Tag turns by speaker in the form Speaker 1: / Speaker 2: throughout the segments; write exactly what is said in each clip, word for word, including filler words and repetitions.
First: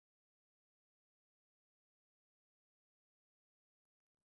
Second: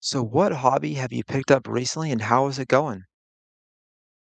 Speaker 1: So what hobby have you picked up recently and how is it going?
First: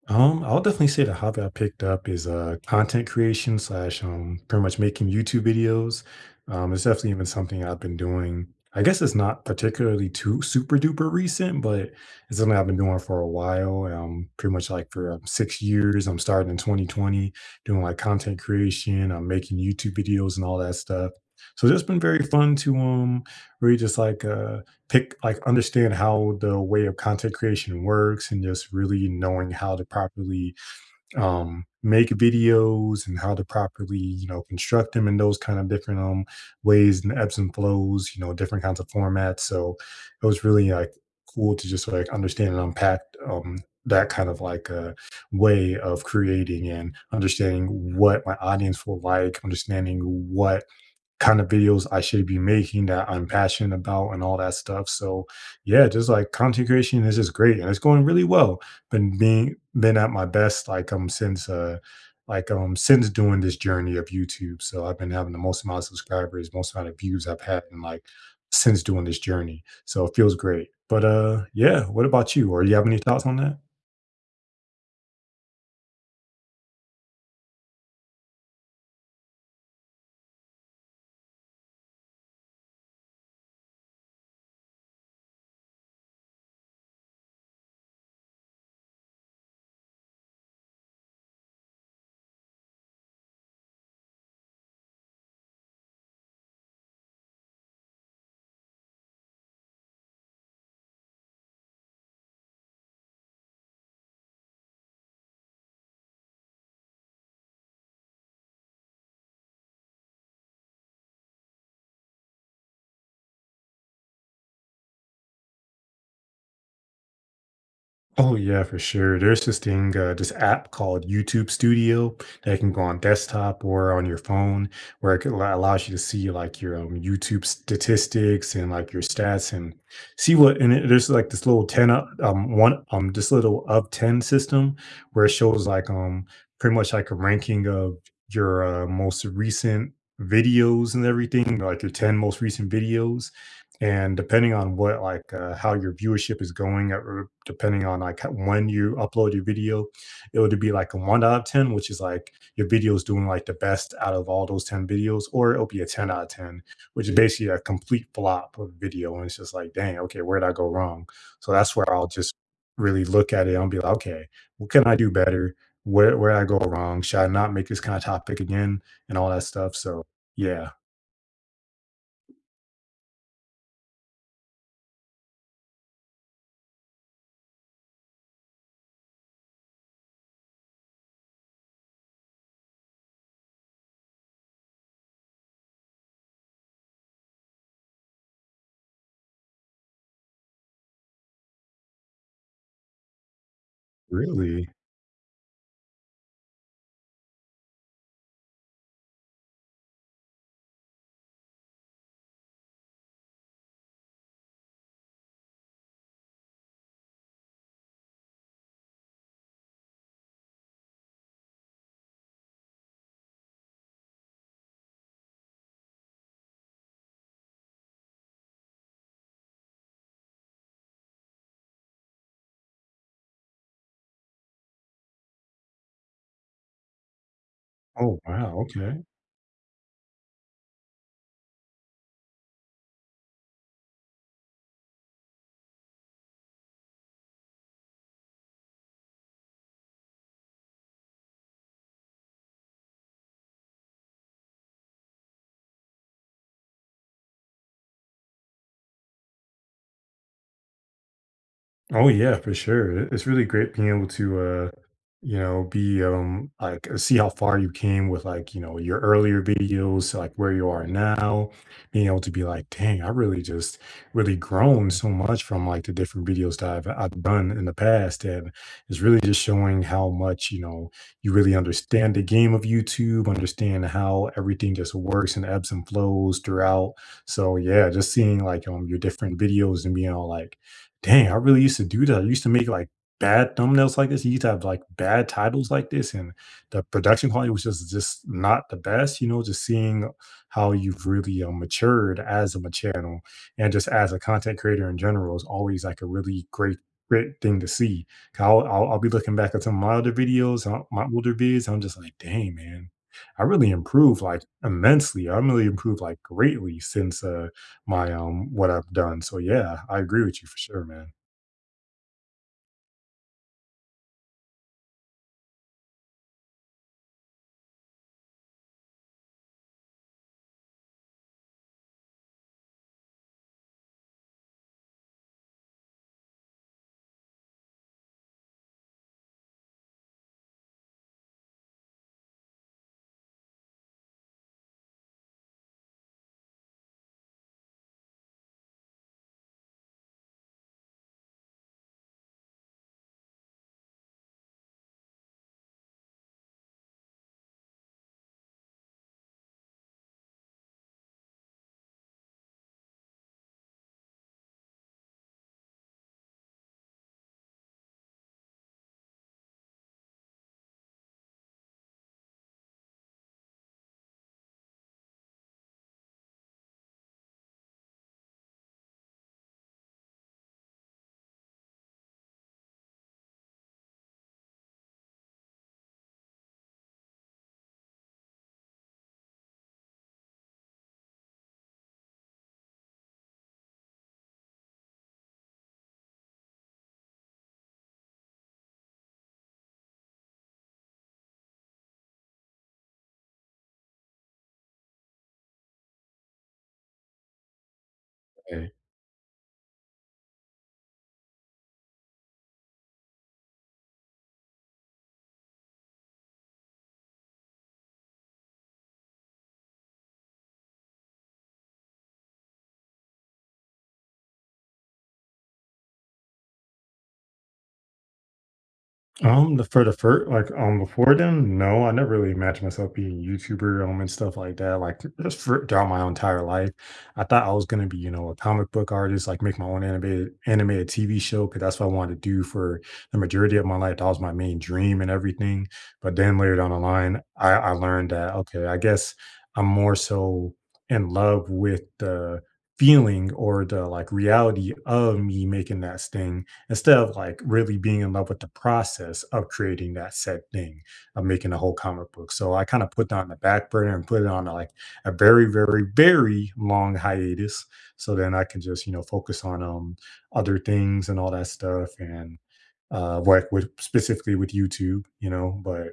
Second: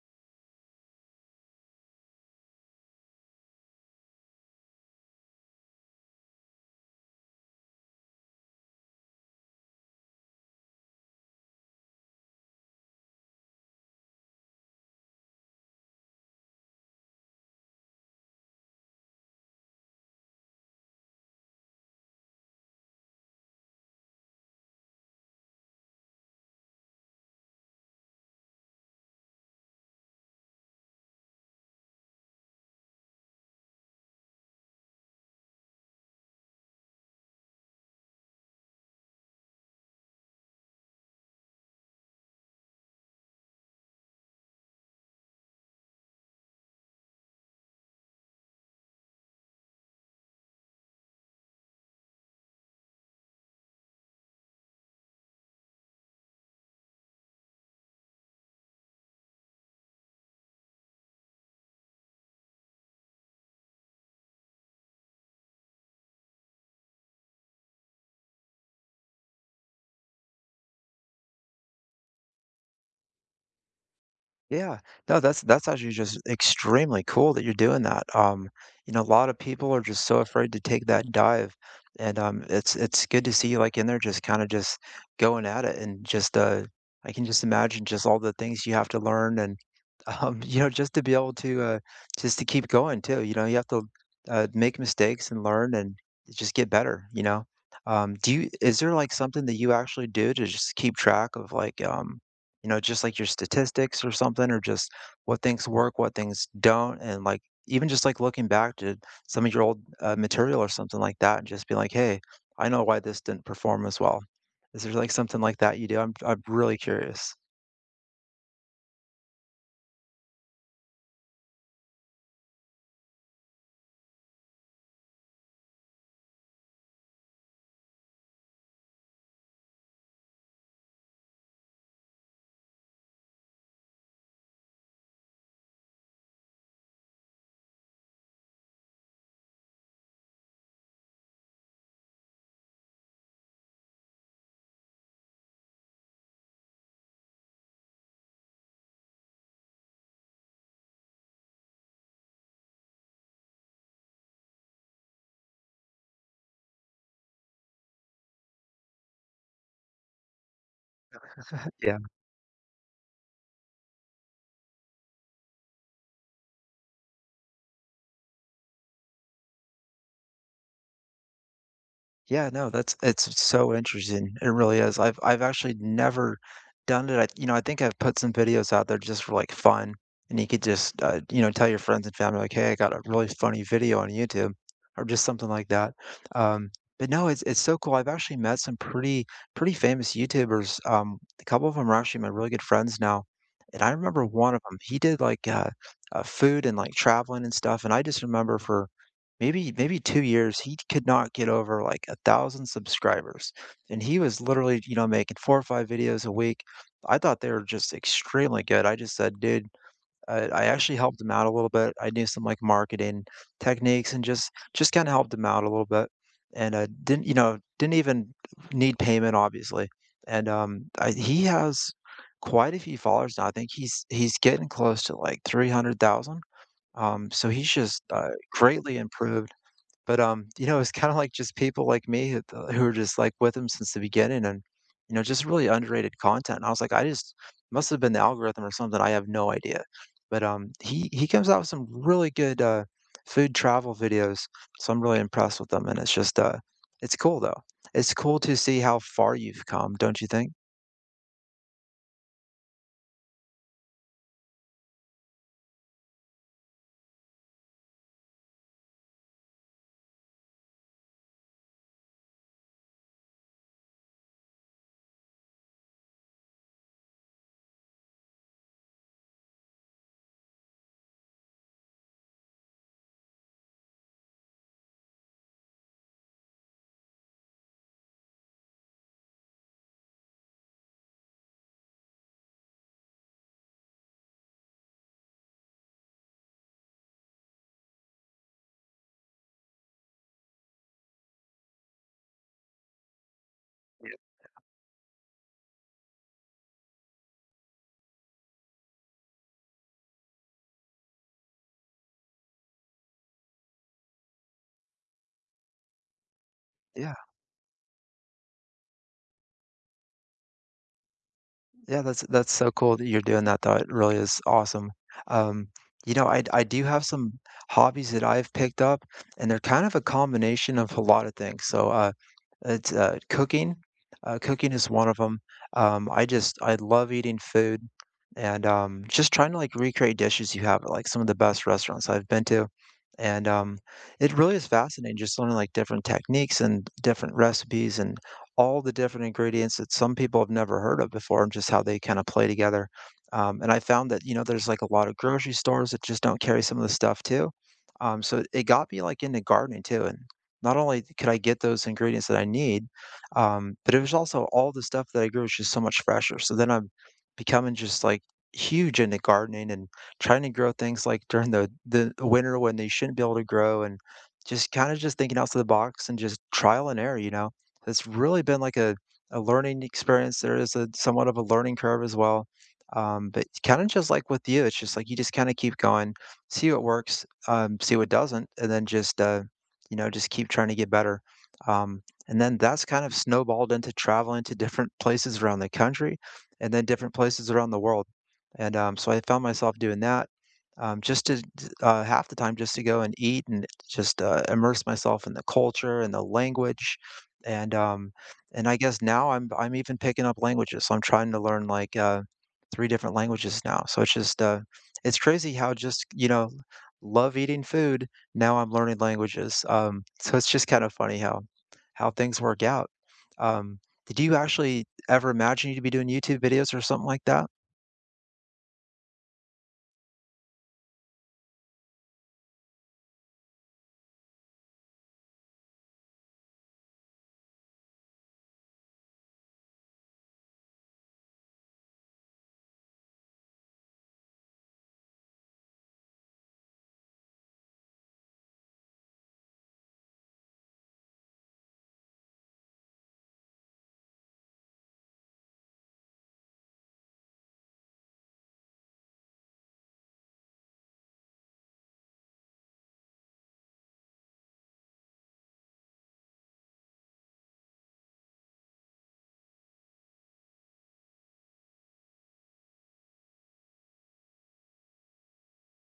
Speaker 2: Um, I'll definitely say the hobby I picked up is uh content creation slash um pretty much making YouTube videos. Um, it's definitely been something I've been doing. I guess it's not particularly too super duper recent, but it's something I've been doing for a while. Um, pretty much like for um, six years. I'm starting in twenty twenty doing like content creation. I'm making YouTube videos and all that stuff. So it's just been very fun to um really just like uh pick like understand how the way of content creation works and just really knowing how to properly um make videos and how to properly you know construct them in those kind of different um ways and ebbs and flows, you know, different kinds of formats. So it was really like cool to just like understand and unpack um that kind of like a way of creating and understanding what my audience will like, understanding what kind of videos I should be making that I'm passionate about and all that stuff. So yeah, just like content creation is just great and it's going really well. Been being been at my best like um since uh like um since doing this journey of YouTube. So I've been having the most amount of subscribers, most amount of views I've had in like since doing this journey. So it feels great. But uh yeah, what about you? Or you have any thoughts on that?
Speaker 1: Yeah. No, that's that's actually just extremely cool that you're doing that. Um, you know, a lot of people are just so afraid to take that dive. And um it's it's good to see you like in there, just kind of just going at it and just uh I can just imagine just all the things you have to learn. And Um, you know, just to be able to, uh, just to keep going too, you know, you have to, uh, make mistakes and learn and just get better, you know? Um, do you is there, like, something that you actually do to just keep track of, like, um, you know, just, like, your statistics or something, or just what things work, what things don't, and, like, even just, like, looking back to some of your old, uh, material or something like that and just be like, "Hey, I know why this didn't perform as well." Is there, like, something like that you do? I'm I'm really curious.
Speaker 2: Oh yeah, for sure. There's this thing, uh, this app called YouTube Studio that can go on desktop or on your phone, where it could, allo- allows you to see like your um, YouTube statistics and like your stats and see what. And it, there's like this little ten, o- um, one, um, this little of ten system where it shows like um pretty much like a ranking of your uh, most recent videos and everything, like your ten most recent videos. And depending on what, like, uh, how your viewership is going, at, or depending on like how- when you upload your video, it would be like a one out of ten, which is like your video is doing like the best out of all those ten videos, or it'll be a ten out of ten, which is basically a complete flop of video. And it's just like, dang, okay, where did I go wrong? So that's where
Speaker 1: Yeah.
Speaker 2: I'll just really look at it and be like, okay, what can I do better? Where, where did I go wrong? Should I not make this kind of topic again? And all that stuff. So, yeah,
Speaker 1: Yeah, no, that's it's so interesting. It really is. I've I've actually never done it. I, you know, I think I've put some videos out there just for like fun, and you could just uh, you know, tell your friends and family like, "Hey, I got a really funny video on YouTube," or just something like that. Um, but no, it's it's so cool. I've actually met some pretty pretty famous YouTubers. Um, a couple of them are actually my really good friends now, and I remember one of
Speaker 2: really.
Speaker 1: them. He did like uh, uh, food and like traveling and stuff, and I just remember for Maybe maybe two years, he could not get over, like, a thousand subscribers, and he was literally, you know, making four or five videos a week. I thought they were just extremely good. I just said, "Dude." I I actually helped him out a little bit. I knew some, like, marketing techniques and just just kinda helped him out a little bit, and, uh, didn't, you know, didn't even need payment, obviously, and, um, I he has quite a few followers now. I think he's he's getting close to, like, three hundred thousand, um, so he's just,
Speaker 2: Oh,
Speaker 1: uh,
Speaker 2: wow.
Speaker 1: greatly
Speaker 2: Okay.
Speaker 1: improved. But, um, you know, it's kinda like just people like me who uh, who are just, like, with him since the beginning and, you know, just really underrated content. And I was like, "I just must've been the algorithm or something, I have no idea." But, um, he he comes out with some really good, uh, food travel videos, so I'm really impressed with them. And it's just, uh it's cool, though. It's cool to see how far you've come, don't you think?
Speaker 2: Oh yeah, for sure. It- It's really great being able to uh you know be um like uh, see how far you came with, like, you know, your earlier videos to, like, where you are now, being able to be like, dang, I really just really grown so much from like the different videos that I've I've done in the past. And it's really just showing how much, you know, you really understand the game of YouTube, understand how everything just works and ebbs and flows throughout. So yeah, just seeing like um your different videos and being all like, dang, I really used to do that. I used to make like bad thumbnails like this. You used to have like bad titles like this, and the production quality was just just not the best. You know, just seeing how you've really uh, matured as a channel and just as
Speaker 1: Yeah.
Speaker 2: a content creator in general is always like a really great great thing to see. 'Cause I'll, I'll I'll be looking back at some of my older videos, uh, my older vids. I'm just like, dang, man, I really improved like immensely. I really improved like greatly
Speaker 1: Yeah.
Speaker 2: since uh my, um what I've done, so yeah, I agree with you for sure, man.
Speaker 1: Yeah, that's that's so cool that you're doing that though, it really is awesome. Um, you know, I I do have some hobbies that I've picked up, and they're kind of a combination of a lot of things. So, uh, it's uh, cooking. Uh, cooking is one of them. Um, I just I love eating food, and um, just trying to like recreate dishes you have at like some of the best restaurants I've been to, and um, it really is fascinating just learning like different techniques and different recipes and all the different ingredients that some people have never heard of before and just how they kind of play together. Um, and I found that, you know, there's like a lot of grocery stores that just don't carry some of the stuff too. Um, so it it got me like into gardening too. And not only could I get those ingredients that I need, um, but it was also all the stuff that I grew was just so much fresher. So then I'm becoming just like huge into gardening and trying to grow things like during the the winter when they shouldn't be able to grow and just kind of just thinking outside the box and just trial and error, you know. It's really been like a a learning experience. There is a somewhat of a learning curve as well. Um, but kind of just like with you, it's just like you just kind of keep going, see what works, um, see what doesn't, and then just uh, you know, just keep trying to get better. Um, and then that's kind of snowballed into traveling to different places around the country and then different places around the world. And um, so I found myself doing that um, just to d- uh, half the time just to go and eat and just uh, immerse myself in the culture and the language and, um, and
Speaker 2: Hey,
Speaker 1: I guess now I'm I'm even picking up languages. So I'm trying to learn like uh, three different languages now. So it's just uh, it's crazy how just, you know, love eating food, now I'm learning languages. Um, so it's just kind of funny how how things work out. Um, did you actually ever imagine you'd be doing YouTube videos or something like that?
Speaker 2: Um, the for the first, like, um, before then, no, I never really imagined myself being a YouTuber, um, and stuff like that. Like, just for, throughout my entire life, I thought I was gonna be, you know, a comic book artist, like make my own animated animated T V show, because that's what I wanted to do for the majority of my life. That was my main dream and everything. But then later down the line, I I learned that okay, I guess I'm more so in love with the feeling or the like reality of me making that sting instead of like really being in love with the process of creating that said thing of making a whole comic book. So I kind of put that on the back burner and put it on like a very, very, very long hiatus. So then I can just, you know, focus on um other things and all that stuff and uh work with specifically with YouTube, you know, but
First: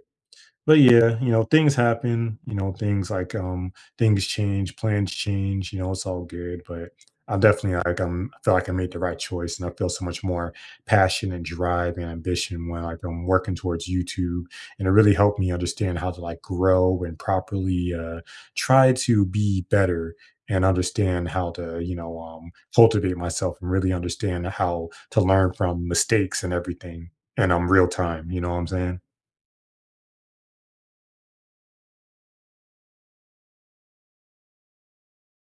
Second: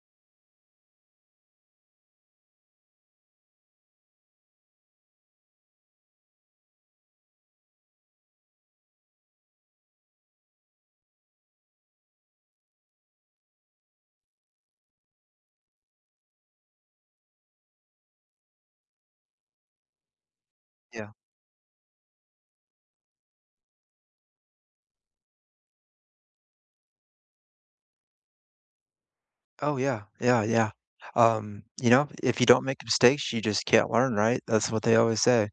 Speaker 2: but yeah, you know, things happen, you know, things like, um, things change, plans change, you know, it's all good, but I definitely like um I feel like I made the right choice and I feel so much more passion and drive and ambition when like I'm working towards YouTube, and it really helped me understand how to like grow and properly uh try to be better and understand how to, you know, um cultivate myself and really understand how to learn from mistakes and everything and um real time, you know what I'm saying?
Speaker 1: Oh, yeah. Yeah, yeah. Um, you know, if you don't make mistakes, you just can't learn, right? That's what they always say.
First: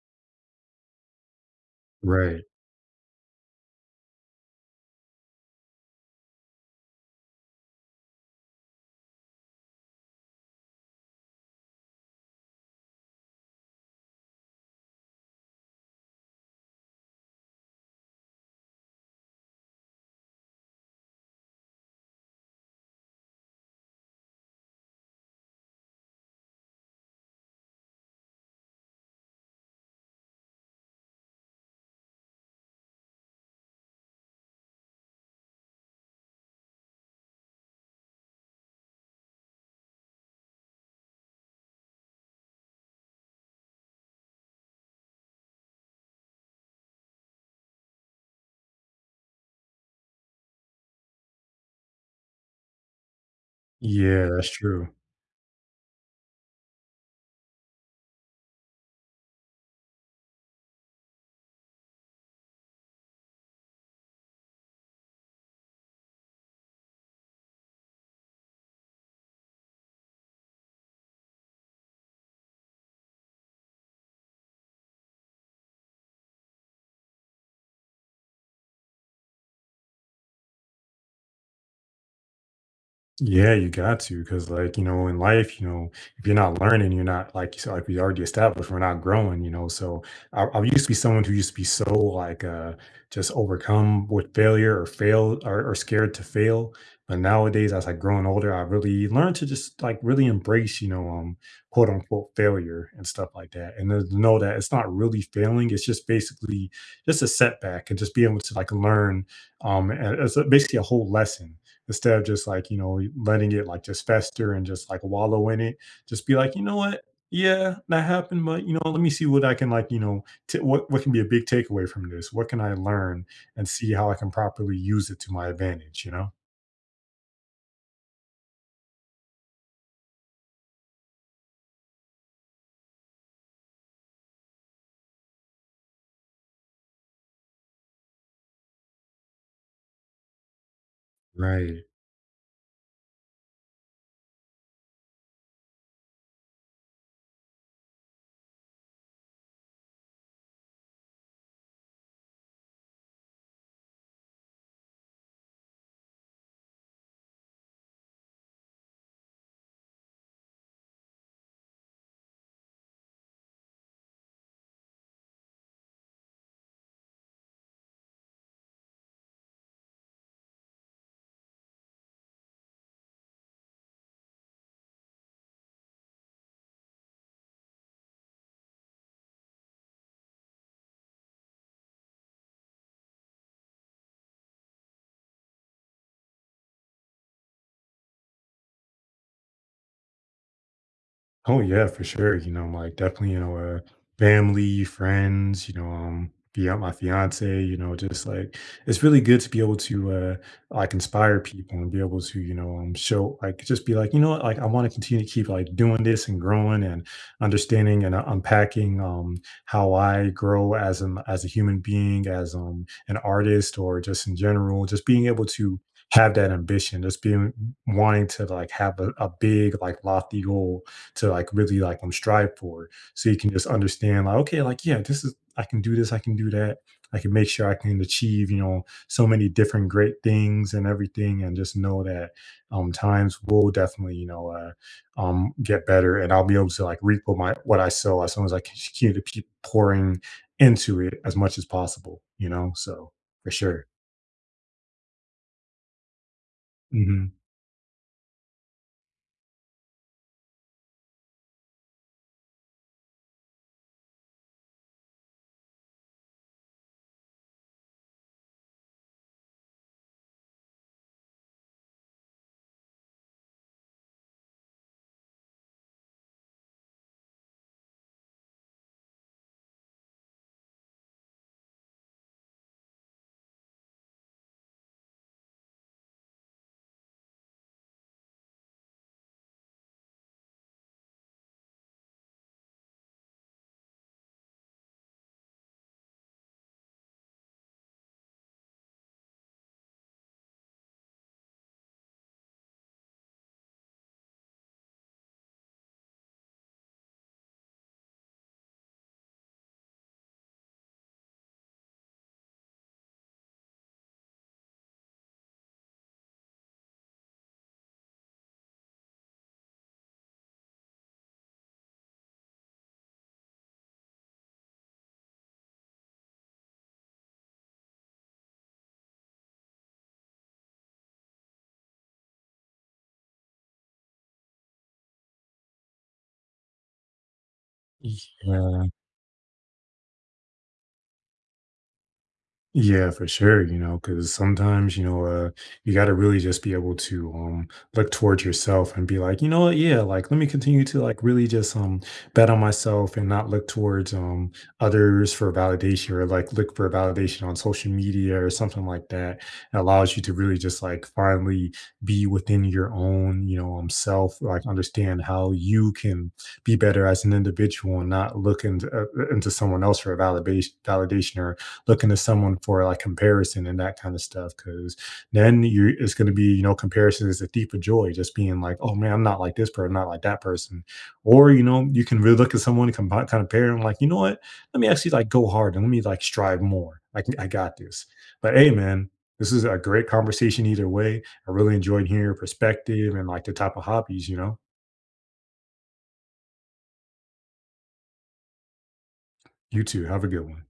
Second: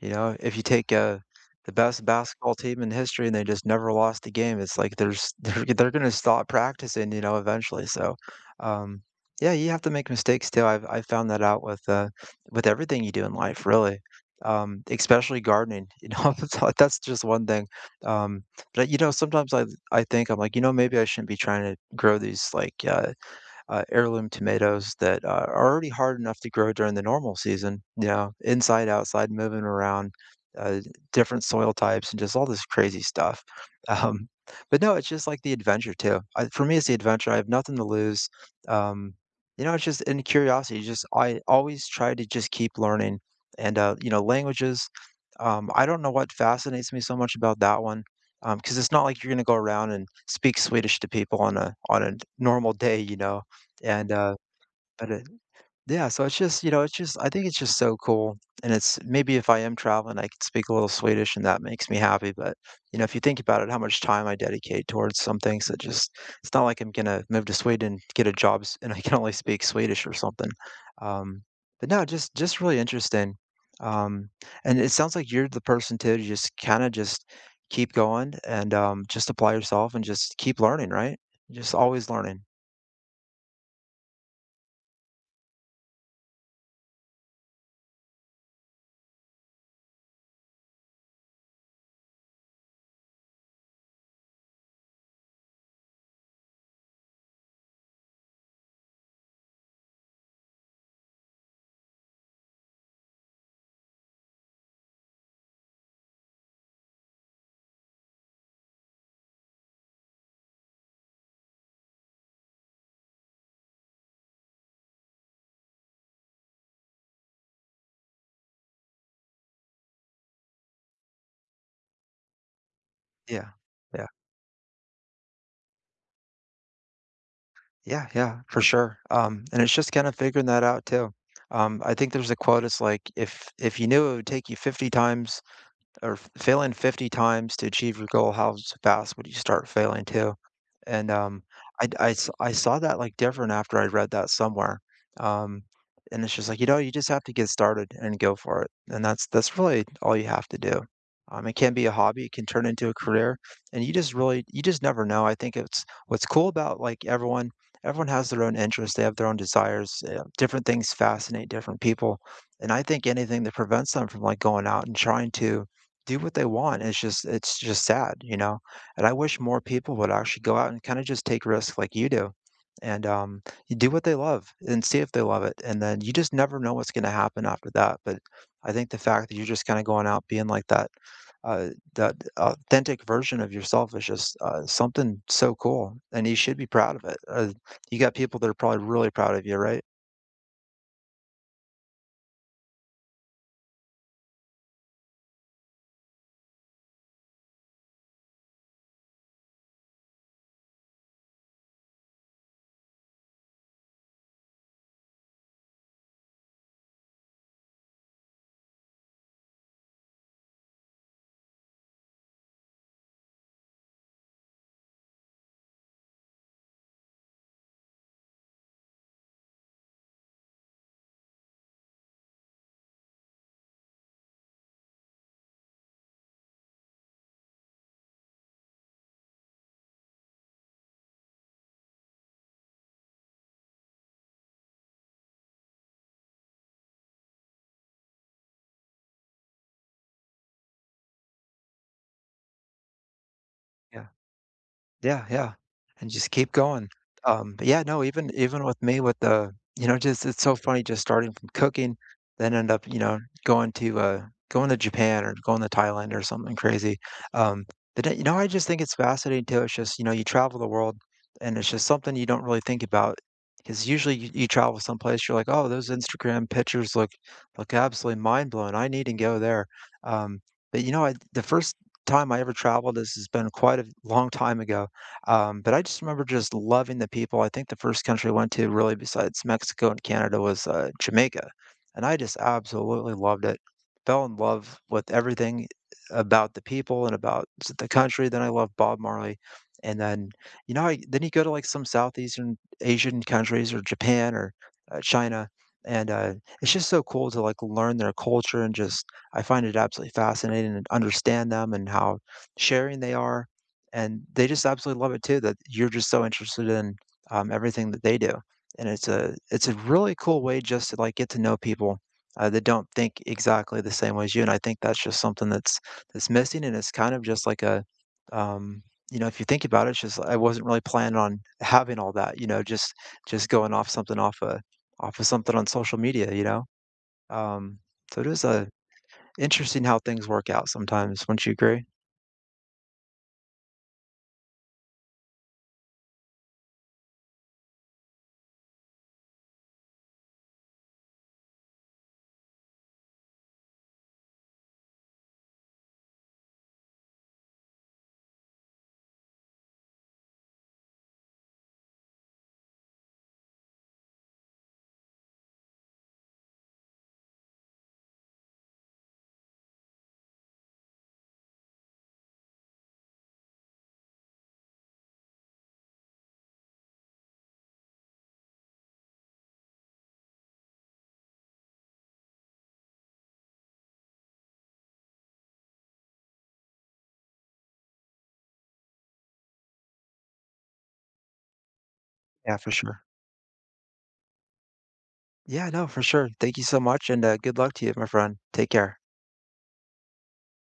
Speaker 1: You know, if you take, uh, the best
Speaker 2: Right.
Speaker 1: basketball team in history and they just never lost a game, it's like there's they're they're gonna stop practicing, you know, eventually. So, um, yeah, you have to make mistakes too. I've I found that out with, uh, with everything you do in life, really. Um, especially gardening, you know, that's that's just one thing. Um, but, you know, sometimes I I think I'm like, "You know, maybe I shouldn't be trying to grow these, like, uh" uh, heirloom tomatoes that uh, are already hard enough to grow during the normal season, you know, inside, outside, moving around, uh, different soil types, and just all this crazy stuff." Um, but no, it's just like the adventure too. I, for me, it's the adventure. I have nothing to lose. Um, you know, it's just in curiosity. Just I always try to just keep learning, and uh, you know, languages. Um, I don't know what fascinates me so much about that one because it's not like you're going to go around and speak Swedish to people on a on a normal day, you know. And,
Speaker 2: Yeah,
Speaker 1: uh,
Speaker 2: that's true.
Speaker 1: but it yeah, so it's just, you know, it's just I think it's just so cool, and it's maybe if I am traveling, I could speak a little Swedish, and that makes me happy, but, you know, if you think about it, how much time I dedicate towards some things that just it's not like I'm gonna move to Sweden, get a job, s and I can only speak Swedish or something. Um, but no, just just really interesting. Um, and it sounds like you're the person too to just kinda just keep going and, um, just apply yourself and just keep learning, right? Just always learning.
Speaker 2: Yeah, you got to, because like, you know, in life, you know, if you're not learning, you're not like you said, like we already established, we're not growing, you know. So I, I used to be someone who used to be so like uh just overcome with failure or fail or, or scared to fail. But nowadays, as I growing older, I really learned to just like really embrace, you know, um quote unquote failure and stuff like that. And then to know that it's not really failing, it's just basically just a setback and just being able to like learn um a- as a, basically a whole lesson instead of just like, you know, letting it like just fester and just like wallow in it. Just be like, you know what, yeah, that happened, but you know, let me see what I can like, you know, t- what, what can be a big takeaway from this, what can I learn
Speaker 1: Yeah.
Speaker 2: and see
Speaker 1: Yeah.
Speaker 2: how I can properly use it to my advantage, you know.
Speaker 1: Yeah, yeah, for sure. Um, and it's just kind of figuring that out too. Um, I think there's a quote, it's like, if if you knew it would take you fifty times or f- failing fifty times to achieve your goal, how s- fast would you start failing too? And um,
Speaker 2: Right.
Speaker 1: I, d- I s- I saw that like different after I read that somewhere. Um, and it's just like, you know, you just have to get started and go for it. And that's that's really all you have to do. Um, it can be a hobby, it can turn into a career, and you just really you just never know. I think it's what's cool about like everyone everyone has their own interests, they have their own desires. Uh, different things fascinate different people, and I think anything that prevents them from like going out and trying to do what they want. It's just it's just sad, you know? And I wish more people would actually go out and kinda just take risks like you do, and, um, you do what they love and see if they love it, and then you just never know what's gonna happen after that, but I think the fact that you're just kinda going out being like that, uh, that authentic version of yourself is just, uh, something so cool, and you should be proud of it. Uh, you got people that are probably really proud of you, right?
Speaker 2: Oh yeah, for sure. You know, like definitely, you know, uh, family, friends, you know, um, yeah, my fiance, you know, just like it's really good to be able to uh like inspire people and be able to, you know, um show like just be like, you know what, like I want to continue to keep like doing this and growing and understanding and uh, unpacking um how I grow as an as a human being, as um an artist or just in general, just being able to have that ambition, just being wanting to like have a, a big, like lofty goal to like really like um strive for, so you can just understand like, okay, like yeah, this is, I can do this, I can do that, I can make sure I can achieve, you know, so many different great things and everything, and just know that um times will definitely, you know, uh, um get better and I'll be able to like reap what my what I sow, as long as I continue to keep pouring into it as much as possible, you know. So for sure.
Speaker 1: Yeah. Yeah, yeah, and just keep going.
Speaker 2: hmm
Speaker 1: Um, but yeah, no, even even with me with the you know, just it's so funny just starting from cooking, then end up, you know, going to, uh going to Japan or going to Thailand or something crazy. Um, but then, you know, I just think it's fascinating too, it's just, you know, you travel the world and it's just something you don't really think about. Because usually you you travel someplace, you're like, "Oh, those Instagram pictures look look absolutely mind-blowing, I need to go there." Um, but, you know, I the first time I ever traveled, this has been quite a long time ago, um, but I just remember just loving the people. I think the first country I went to really besides Mexico and Canada was uh, Jamaica, and I just absolutely loved it. Fell in love with everything about the people and about s- the country. Then I loved Bob Marley, and then you know, I, then you go to like some Southeastern Asian countries or Japan or uh, China, and uh, it's just so cool to like learn their culture and just I find it absolutely fascinating and understand them and how sharing they are and they just absolutely love it too that you're just so interested in um, everything that they do, and it's a it's a really cool way just to like get to know people, uh, that don't think exactly the same way as you. And I think that's just something that's that's missing, and it's kind of just like a um, you know, if you think about it, it's just I wasn't really planning on having all that, you know, just just going off something off a off of something on social media, you know. um, so it is a
Speaker 2: yeah.
Speaker 1: interesting how things work out sometimes, wouldn't you agree?
Speaker 2: Yeah, for sure. You know, because sometimes, you know, uh, you got to really just be able to um look towards yourself and be like, you know what, yeah, like let me continue to like really just um bet on myself and not look towards um others for validation, or like look for validation on social media or something like that. It allows you to really just like finally be within your own, you know, um self, like understand how you can be better as an individual and not look into, uh, into someone else for a validation validation, or looking to someone for like comparison and that kind of stuff. Because then you, it's going to be, you know, comparison is a thief of joy, just being like, oh man, I'm not like this person, not like that person. Or you know, you can really look at someone and combi- kind of pair and like, you know what, let me actually like go hard and let me like strive more. Like I got this. But hey man, this is a great conversation either way. I really enjoyed hearing your
Speaker 1: Yeah, for sure.
Speaker 2: perspective and like the type of hobbies, you know.
Speaker 1: Yeah, no, for sure. Thank you so much, and uh, good luck to you, my friend. Take care.
Speaker 2: You too, have a good one.